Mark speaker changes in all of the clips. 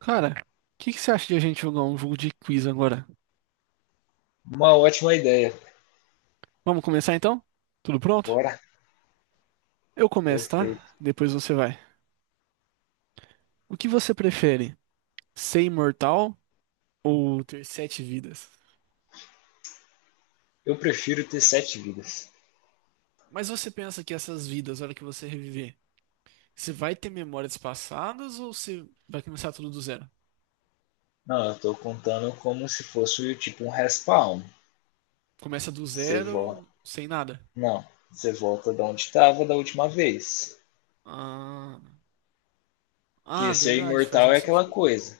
Speaker 1: Cara, o que que você acha de a gente jogar um jogo de quiz agora?
Speaker 2: Uma ótima ideia.
Speaker 1: Vamos começar então? Tudo pronto?
Speaker 2: Bora.
Speaker 1: Eu começo, tá?
Speaker 2: Perfeito.
Speaker 1: Depois você vai. O que você prefere? Ser imortal ou ter sete vidas?
Speaker 2: Eu prefiro ter sete vidas.
Speaker 1: Mas você pensa que essas vidas, a hora que você reviver, você vai ter memórias passadas ou você vai começar tudo do zero?
Speaker 2: Não, eu tô contando como se fosse tipo um respawn.
Speaker 1: Começa do
Speaker 2: Você volta.
Speaker 1: zero, sem nada.
Speaker 2: Não, você volta de onde estava da última vez.
Speaker 1: Ah, ah,
Speaker 2: Porque ser
Speaker 1: verdade, faz
Speaker 2: imortal
Speaker 1: mais
Speaker 2: é aquela
Speaker 1: sentido.
Speaker 2: coisa.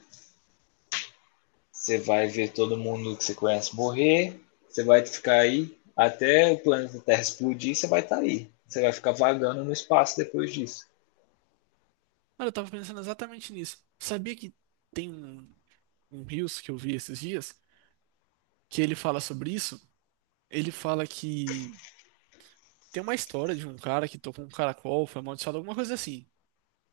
Speaker 2: Você vai ver todo mundo que você conhece morrer. Você vai ficar aí até o planeta Terra explodir. Você vai estar tá aí. Você vai ficar vagando no espaço depois disso.
Speaker 1: Cara, eu tava pensando exatamente nisso. Sabia que tem um Reels que eu vi esses dias que ele fala sobre isso? Ele fala que tem uma história de um cara que tocou um caracol, foi amaldiçoado, alguma coisa assim.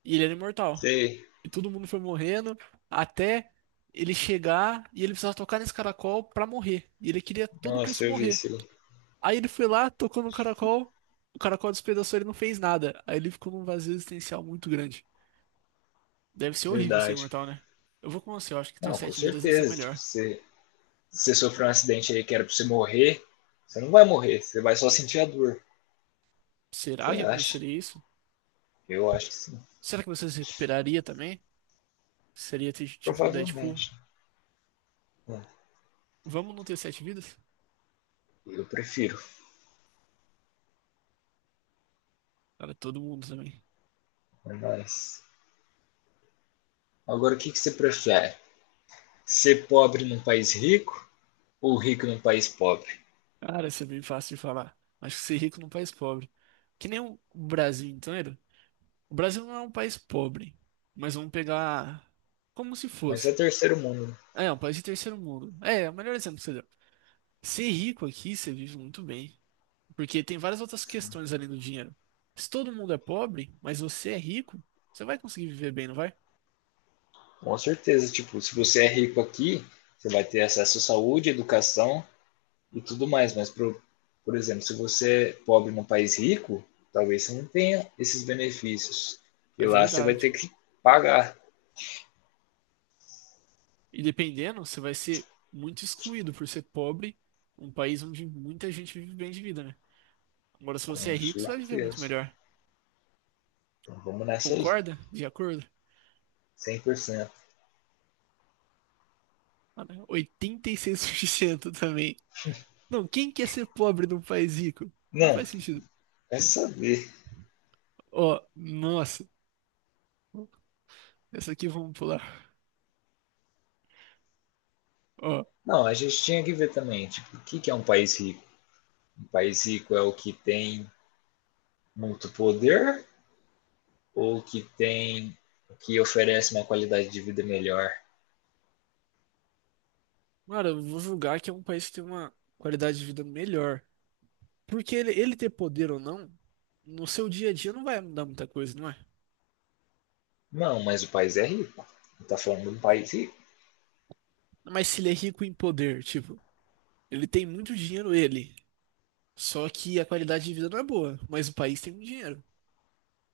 Speaker 1: E ele era imortal.
Speaker 2: Sei.
Speaker 1: E todo mundo foi morrendo até ele chegar e ele precisava tocar nesse caracol pra morrer. E ele queria todo
Speaker 2: Nossa,
Speaker 1: Cristo
Speaker 2: eu vi
Speaker 1: morrer.
Speaker 2: isso.
Speaker 1: Aí ele foi lá, tocou no caracol, o caracol despedaçou, ele não fez nada. Aí ele ficou num vazio existencial muito grande. Deve ser horrível ser
Speaker 2: Verdade.
Speaker 1: imortal, né? Eu vou com você, eu acho que ter
Speaker 2: Não, com
Speaker 1: sete vidas deve ser
Speaker 2: certeza. Tipo,
Speaker 1: melhor.
Speaker 2: você sofreu um acidente aí que era pra você morrer, você não vai morrer, você vai só sentir a dor. Você
Speaker 1: Será que
Speaker 2: acha?
Speaker 1: aconteceria isso?
Speaker 2: Eu acho que sim.
Speaker 1: Será que você se recuperaria também? Seria tipo um Deadpool?
Speaker 2: Provavelmente. É,
Speaker 1: Vamos não ter sete vidas?
Speaker 2: eu prefiro.
Speaker 1: Cara, todo mundo também.
Speaker 2: É nóis. Agora, o que, que você prefere? Ser pobre num país rico ou rico num país pobre?
Speaker 1: Cara, isso é bem fácil de falar. Acho que ser rico num país pobre. Que nem o Brasil inteiro. O Brasil não é um país pobre. Mas vamos pegar como se
Speaker 2: Mas é
Speaker 1: fosse.
Speaker 2: terceiro mundo, né?
Speaker 1: É, é um país de terceiro mundo. É, é o melhor exemplo que você deu. Ser rico aqui, você vive muito bem. Porque tem várias outras questões além do dinheiro. Se todo mundo é pobre, mas você é rico, você vai conseguir viver bem, não vai?
Speaker 2: Com certeza, tipo, se você é rico aqui, você vai ter acesso à saúde, educação, e tudo mais. Mas, por exemplo, se você é pobre num país rico, talvez você não tenha esses benefícios. E
Speaker 1: É
Speaker 2: lá você vai ter
Speaker 1: verdade.
Speaker 2: que pagar,
Speaker 1: E dependendo, você vai ser muito excluído por ser pobre, um país onde muita gente vive bem de vida, né? Agora, se você é
Speaker 2: com
Speaker 1: rico, você vai viver muito
Speaker 2: certeza.
Speaker 1: melhor.
Speaker 2: Então vamos nessa aí,
Speaker 1: Concorda? De acordo?
Speaker 2: cem por cento.
Speaker 1: Mano, 86% também. Não, quem quer ser pobre num país rico? Não
Speaker 2: Não,
Speaker 1: faz sentido.
Speaker 2: é saber.
Speaker 1: Ó, nossa. Essa aqui vamos pular. Ó,
Speaker 2: Não, a gente tinha que ver também, tipo, o que que é um país rico? Um país rico é o que tem muito poder ou que oferece uma qualidade de vida melhor?
Speaker 1: mano, eu vou julgar que é um país que tem uma qualidade de vida melhor. Porque ele ter poder ou não, no seu dia a dia não vai mudar muita coisa, não é?
Speaker 2: Não, mas o país é rico. Não, tá falando de um país rico.
Speaker 1: Mas se ele é rico em poder, tipo, ele tem muito dinheiro, ele. Só que a qualidade de vida não é boa, mas o país tem muito dinheiro.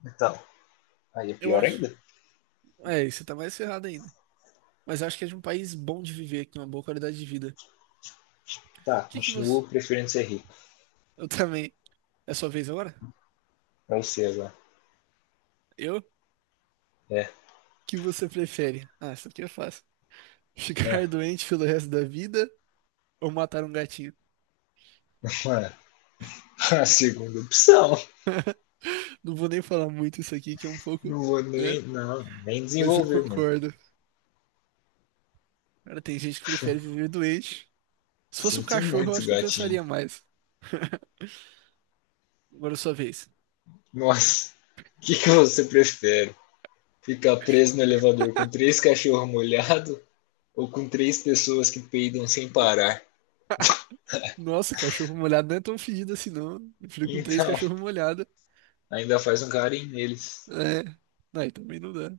Speaker 2: Então, aí é
Speaker 1: Eu
Speaker 2: pior
Speaker 1: acho.
Speaker 2: ainda.
Speaker 1: É, e você tá mais ferrado ainda. Mas eu acho que é de um país bom de viver, com uma boa qualidade de vida.
Speaker 2: Tá,
Speaker 1: O que que você.
Speaker 2: continuo preferindo ser rico.
Speaker 1: Eu também. É sua vez agora?
Speaker 2: Pra você agora.
Speaker 1: Eu? O
Speaker 2: É.
Speaker 1: que você prefere? Ah, isso aqui é fácil.
Speaker 2: É.
Speaker 1: Ficar doente pelo resto da vida ou matar um gatinho?
Speaker 2: Mano, a segunda opção.
Speaker 1: Não vou nem falar muito isso aqui, que é um pouco.
Speaker 2: Não vou
Speaker 1: Né?
Speaker 2: nem. Não, nem
Speaker 1: Mas eu
Speaker 2: desenvolver, mano.
Speaker 1: concordo. Cara, tem gente que prefere viver doente. Se fosse um
Speaker 2: Sinto
Speaker 1: cachorro, eu
Speaker 2: muito,
Speaker 1: acho que eu
Speaker 2: gatinho.
Speaker 1: pensaria mais. Agora é sua vez.
Speaker 2: Nossa. O que, que você prefere? Ficar preso no elevador com três cachorros molhados ou com três pessoas que peidam sem parar?
Speaker 1: Nossa, cachorro molhado não é tão fedido assim, não. Eu fico com três
Speaker 2: Então,
Speaker 1: cachorros molhados.
Speaker 2: ainda faz um carinho neles.
Speaker 1: É. Não, aí também não dá.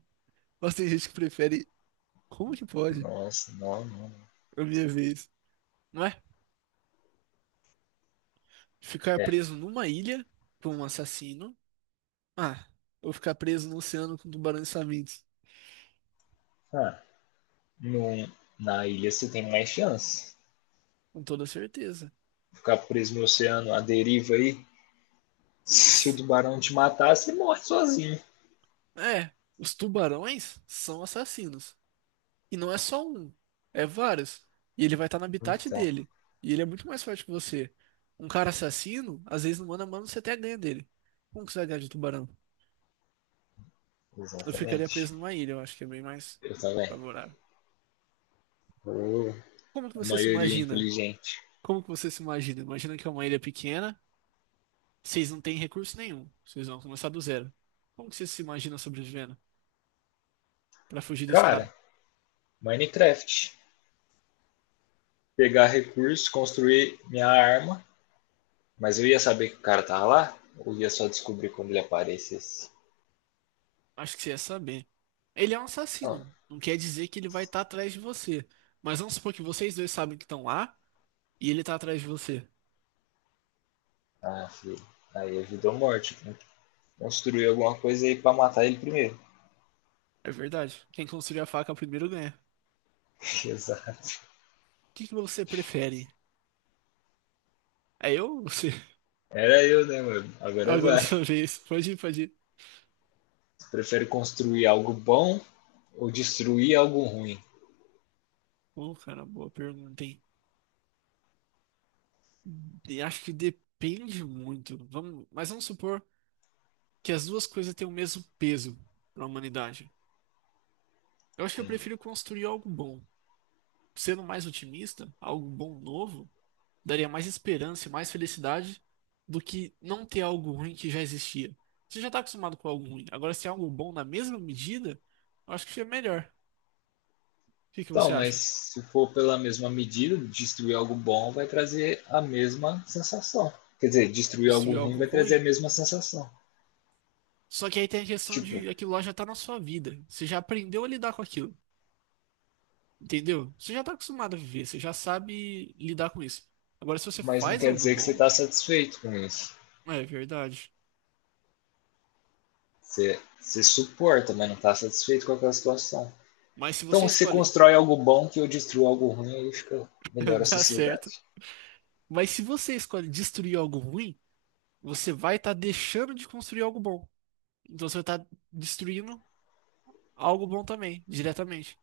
Speaker 1: Mas tem gente que prefere. Como que pode?
Speaker 2: Nossa, não, não.
Speaker 1: A minha vez. Não é? Ficar
Speaker 2: É.
Speaker 1: preso numa ilha com um assassino. Ah, ou ficar preso no oceano com tubarões famintos.
Speaker 2: Ah, no, na ilha você tem mais chance.
Speaker 1: Com toda certeza.
Speaker 2: Ficar preso no oceano, a deriva aí, se o
Speaker 1: S-
Speaker 2: tubarão te matar, você morre sozinho.
Speaker 1: É, os tubarões são assassinos. E não é só um, é vários. E ele vai estar no habitat
Speaker 2: Então,
Speaker 1: dele. E ele é muito mais forte que você. Um cara assassino, às vezes no mano a mano você até ganha dele. Como que você vai ganhar de tubarão? Eu ficaria
Speaker 2: exatamente.
Speaker 1: preso numa ilha, eu acho que é bem mais
Speaker 2: Eu também.
Speaker 1: favorável.
Speaker 2: Oh,
Speaker 1: Como que
Speaker 2: a
Speaker 1: você se
Speaker 2: maioria é
Speaker 1: imagina?
Speaker 2: inteligente.
Speaker 1: Como que você se imagina? Imagina que é uma ilha pequena, vocês não têm recurso nenhum, vocês vão começar do zero. Como que você se imagina sobrevivendo pra fugir desse
Speaker 2: Cara,
Speaker 1: cara?
Speaker 2: Minecraft. Pegar recursos, construir minha arma. Mas eu ia saber que o cara tava lá? Ou ia só descobrir quando ele aparecesse?
Speaker 1: Acho que você ia saber. Ele é um
Speaker 2: Não.
Speaker 1: assassino, não quer dizer que ele vai estar atrás de você. Mas vamos supor que vocês dois sabem que estão lá e ele tá atrás de você.
Speaker 2: Ah, filho. Aí é vida ou morte. Tem que construir alguma coisa aí pra matar ele primeiro.
Speaker 1: É verdade. Quem construir a faca primeiro ganha.
Speaker 2: Exato.
Speaker 1: O que que você prefere? É eu ou você?
Speaker 2: Era eu, né, mano? Agora
Speaker 1: Agora é
Speaker 2: vai.
Speaker 1: sua vez. Pode ir, pode ir.
Speaker 2: Prefere construir algo bom ou destruir algo ruim?
Speaker 1: Bom, cara, boa pergunta, hein? E acho que depende muito. Mas vamos supor que as duas coisas têm o mesmo peso para a humanidade. Eu acho que eu
Speaker 2: Sim.
Speaker 1: prefiro construir algo bom. Sendo mais otimista, algo bom novo, daria mais esperança e mais felicidade do que não ter algo ruim que já existia. Você já está acostumado com algo ruim. Agora, se é algo bom na mesma medida, eu acho que é melhor. O que que
Speaker 2: Então,
Speaker 1: você
Speaker 2: mas
Speaker 1: acha?
Speaker 2: se for pela mesma medida, destruir algo bom vai trazer a mesma sensação. Quer dizer, destruir algo
Speaker 1: Destruir
Speaker 2: ruim
Speaker 1: algo
Speaker 2: vai trazer a
Speaker 1: ruim?
Speaker 2: mesma sensação.
Speaker 1: Só que aí tem a questão
Speaker 2: Tipo,
Speaker 1: de aquilo lá já está na sua vida. Você já aprendeu a lidar com aquilo. Entendeu? Você já está acostumado a viver, você já sabe lidar com isso. Agora, se você
Speaker 2: mas não
Speaker 1: faz
Speaker 2: quer
Speaker 1: algo
Speaker 2: dizer que você
Speaker 1: bom.
Speaker 2: está satisfeito com isso.
Speaker 1: É verdade.
Speaker 2: Você, você suporta, mas não está satisfeito com aquela situação.
Speaker 1: Mas se você
Speaker 2: Então, você
Speaker 1: escolhe,
Speaker 2: constrói algo bom que eu destruo algo ruim e fica melhor a
Speaker 1: dá certo.
Speaker 2: sociedade.
Speaker 1: Mas se você escolhe destruir algo ruim, você vai estar deixando de construir algo bom. Então você vai estar destruindo algo bom também, diretamente.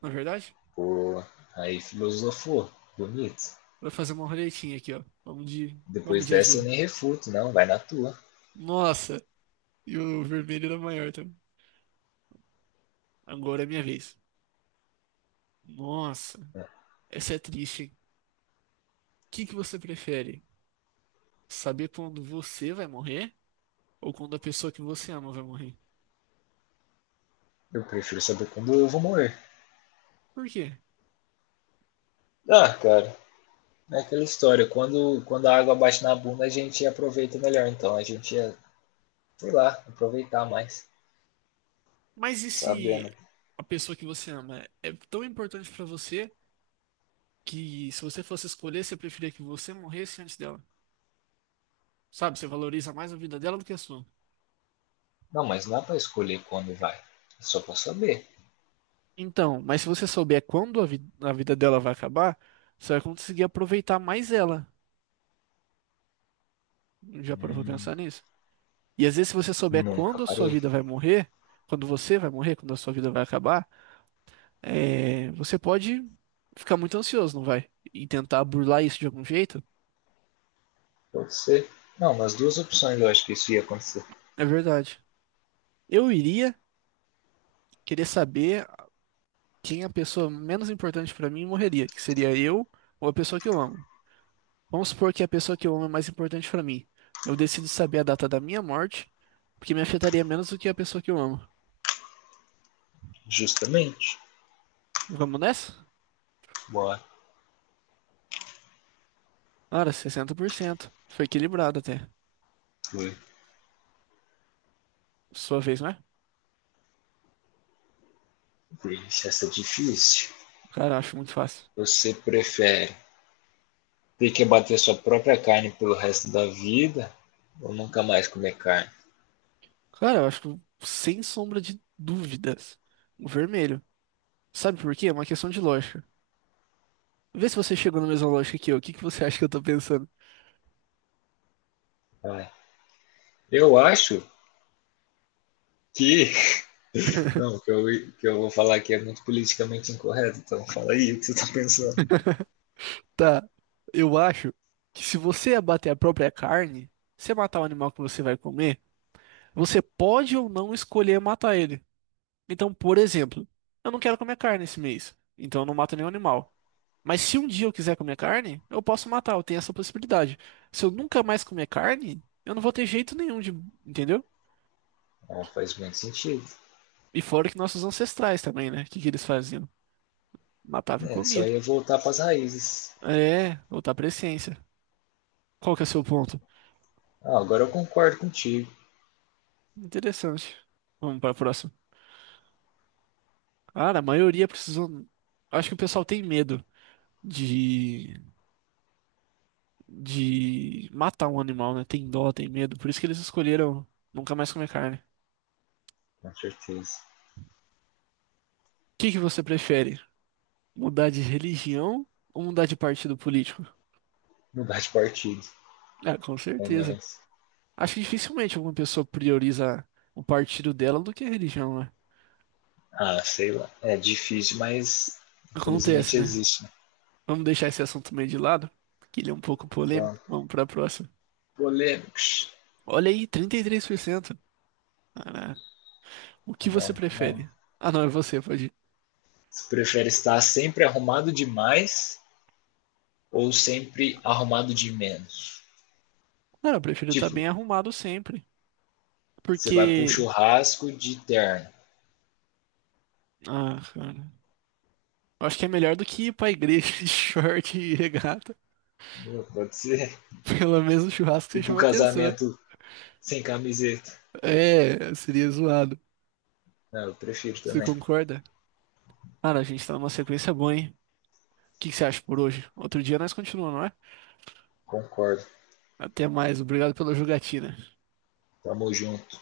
Speaker 1: Não é verdade?
Speaker 2: Pô, aí filosofou. Bonito.
Speaker 1: Vou fazer uma roletinha aqui, ó. Vamos de, vamos
Speaker 2: Depois
Speaker 1: de
Speaker 2: dessa eu
Speaker 1: azul.
Speaker 2: nem refuto, não, vai na tua.
Speaker 1: Nossa! E o vermelho era maior também. Agora é minha vez. Nossa, essa é triste, hein? O que que você prefere? Saber quando você vai morrer ou quando a pessoa que você ama vai morrer?
Speaker 2: Eu prefiro saber quando eu vou morrer.
Speaker 1: Por quê?
Speaker 2: Ah, cara, é aquela história, quando a água bate na bunda, a gente aproveita melhor, então a gente ia, sei lá, aproveitar mais,
Speaker 1: Mas e se
Speaker 2: sabendo.
Speaker 1: a pessoa que você ama é tão importante pra você que se você fosse escolher, você preferia que você morresse antes dela? Sabe, você valoriza mais a vida dela do que a sua.
Speaker 2: Não, mas não dá pra escolher quando vai, é só pra saber.
Speaker 1: Então, mas se você souber quando a vida dela vai acabar, você vai conseguir aproveitar mais ela. Já parou pra pensar
Speaker 2: Hum,
Speaker 1: nisso? E às vezes, se você souber
Speaker 2: nunca
Speaker 1: quando a sua
Speaker 2: parei,
Speaker 1: vida vai morrer, quando você vai morrer, quando a sua vida vai acabar, é, você pode ficar muito ansioso, não vai? E tentar burlar isso de algum jeito.
Speaker 2: pode ser. Não, nas duas opções eu acho que isso ia acontecer.
Speaker 1: É verdade. Eu iria querer saber quem a pessoa menos importante pra mim morreria, que seria eu ou a pessoa que eu amo. Vamos supor que a pessoa que eu amo é mais importante pra mim. Eu decido saber a data da minha morte, porque me afetaria menos do que a pessoa que eu amo.
Speaker 2: Justamente,
Speaker 1: Vamos nessa?
Speaker 2: bora,
Speaker 1: Cara, 60%. Foi equilibrado até.
Speaker 2: foi.
Speaker 1: Sua vez, né?
Speaker 2: Deixa essa é difícil.
Speaker 1: Cara, acho muito fácil.
Speaker 2: Você prefere ter que abater sua própria carne pelo resto da vida ou nunca mais comer carne?
Speaker 1: Cara, eu acho que, sem sombra de dúvidas, o vermelho. Sabe por quê? É uma questão de lógica. Vê se você chegou na mesma lógica que eu. O que que você acha que eu tô pensando?
Speaker 2: Vai. Eu acho que não, o que eu vou falar aqui é muito politicamente incorreto, então fala aí o que você tá pensando.
Speaker 1: Tá, eu acho que se você abater a própria carne, você matar o animal que você vai comer, você pode ou não escolher matar ele. Então, por exemplo, eu não quero comer carne esse mês, então eu não mato nenhum animal. Mas se um dia eu quiser comer carne, eu posso matar, eu tenho essa possibilidade. Se eu nunca mais comer carne, eu não vou ter jeito nenhum de, entendeu?
Speaker 2: Não, faz muito sentido.
Speaker 1: E fora que nossos ancestrais também, né? O que que eles faziam? Matava e
Speaker 2: É,
Speaker 1: comia.
Speaker 2: só ia voltar pras raízes.
Speaker 1: É, voltar outra presciência. Qual que é o seu ponto?
Speaker 2: Ah, agora eu concordo contigo,
Speaker 1: Interessante. Vamos para a próxima. Cara, a maioria precisou. Acho que o pessoal tem medo de, de, matar um animal, né? Tem dó, tem medo. Por isso que eles escolheram nunca mais comer carne. O
Speaker 2: com certeza.
Speaker 1: que que você prefere? Mudar de religião ou mudar de partido político?
Speaker 2: Mudar de partido,
Speaker 1: Ah, com
Speaker 2: é
Speaker 1: certeza.
Speaker 2: nóis.
Speaker 1: Acho que dificilmente alguma pessoa prioriza o partido dela do que a religião, né?
Speaker 2: Ah, sei lá. É difícil, mas
Speaker 1: Acontece,
Speaker 2: infelizmente
Speaker 1: né?
Speaker 2: existe. Né?
Speaker 1: Vamos deixar esse assunto meio de lado, que ele é um pouco polêmico.
Speaker 2: Pronto.
Speaker 1: Vamos pra próxima.
Speaker 2: Polêmicos.
Speaker 1: Olha aí, 33%. Caraca. O que
Speaker 2: Cada
Speaker 1: você
Speaker 2: um, cada um.
Speaker 1: prefere? Ah, não, é você, pode.
Speaker 2: Você prefere estar sempre arrumado demais ou sempre arrumado de menos?
Speaker 1: Cara, eu prefiro estar
Speaker 2: Tipo,
Speaker 1: bem arrumado sempre.
Speaker 2: você vai pro
Speaker 1: Porque.
Speaker 2: churrasco de terno.
Speaker 1: Ah, cara. Eu acho que é melhor do que ir pra igreja de short e regata.
Speaker 2: Pode ser.
Speaker 1: Pelo menos o churrasco
Speaker 2: E
Speaker 1: você
Speaker 2: pro
Speaker 1: chama atenção.
Speaker 2: casamento sem camiseta.
Speaker 1: É, seria zoado.
Speaker 2: Não, eu prefiro
Speaker 1: Você
Speaker 2: também.
Speaker 1: concorda? Cara, a gente tá numa sequência boa, hein? O que que você acha por hoje? Outro dia nós continuamos, não é?
Speaker 2: Concordo.
Speaker 1: Até mais. Obrigado pela jogatina.
Speaker 2: Tamo junto.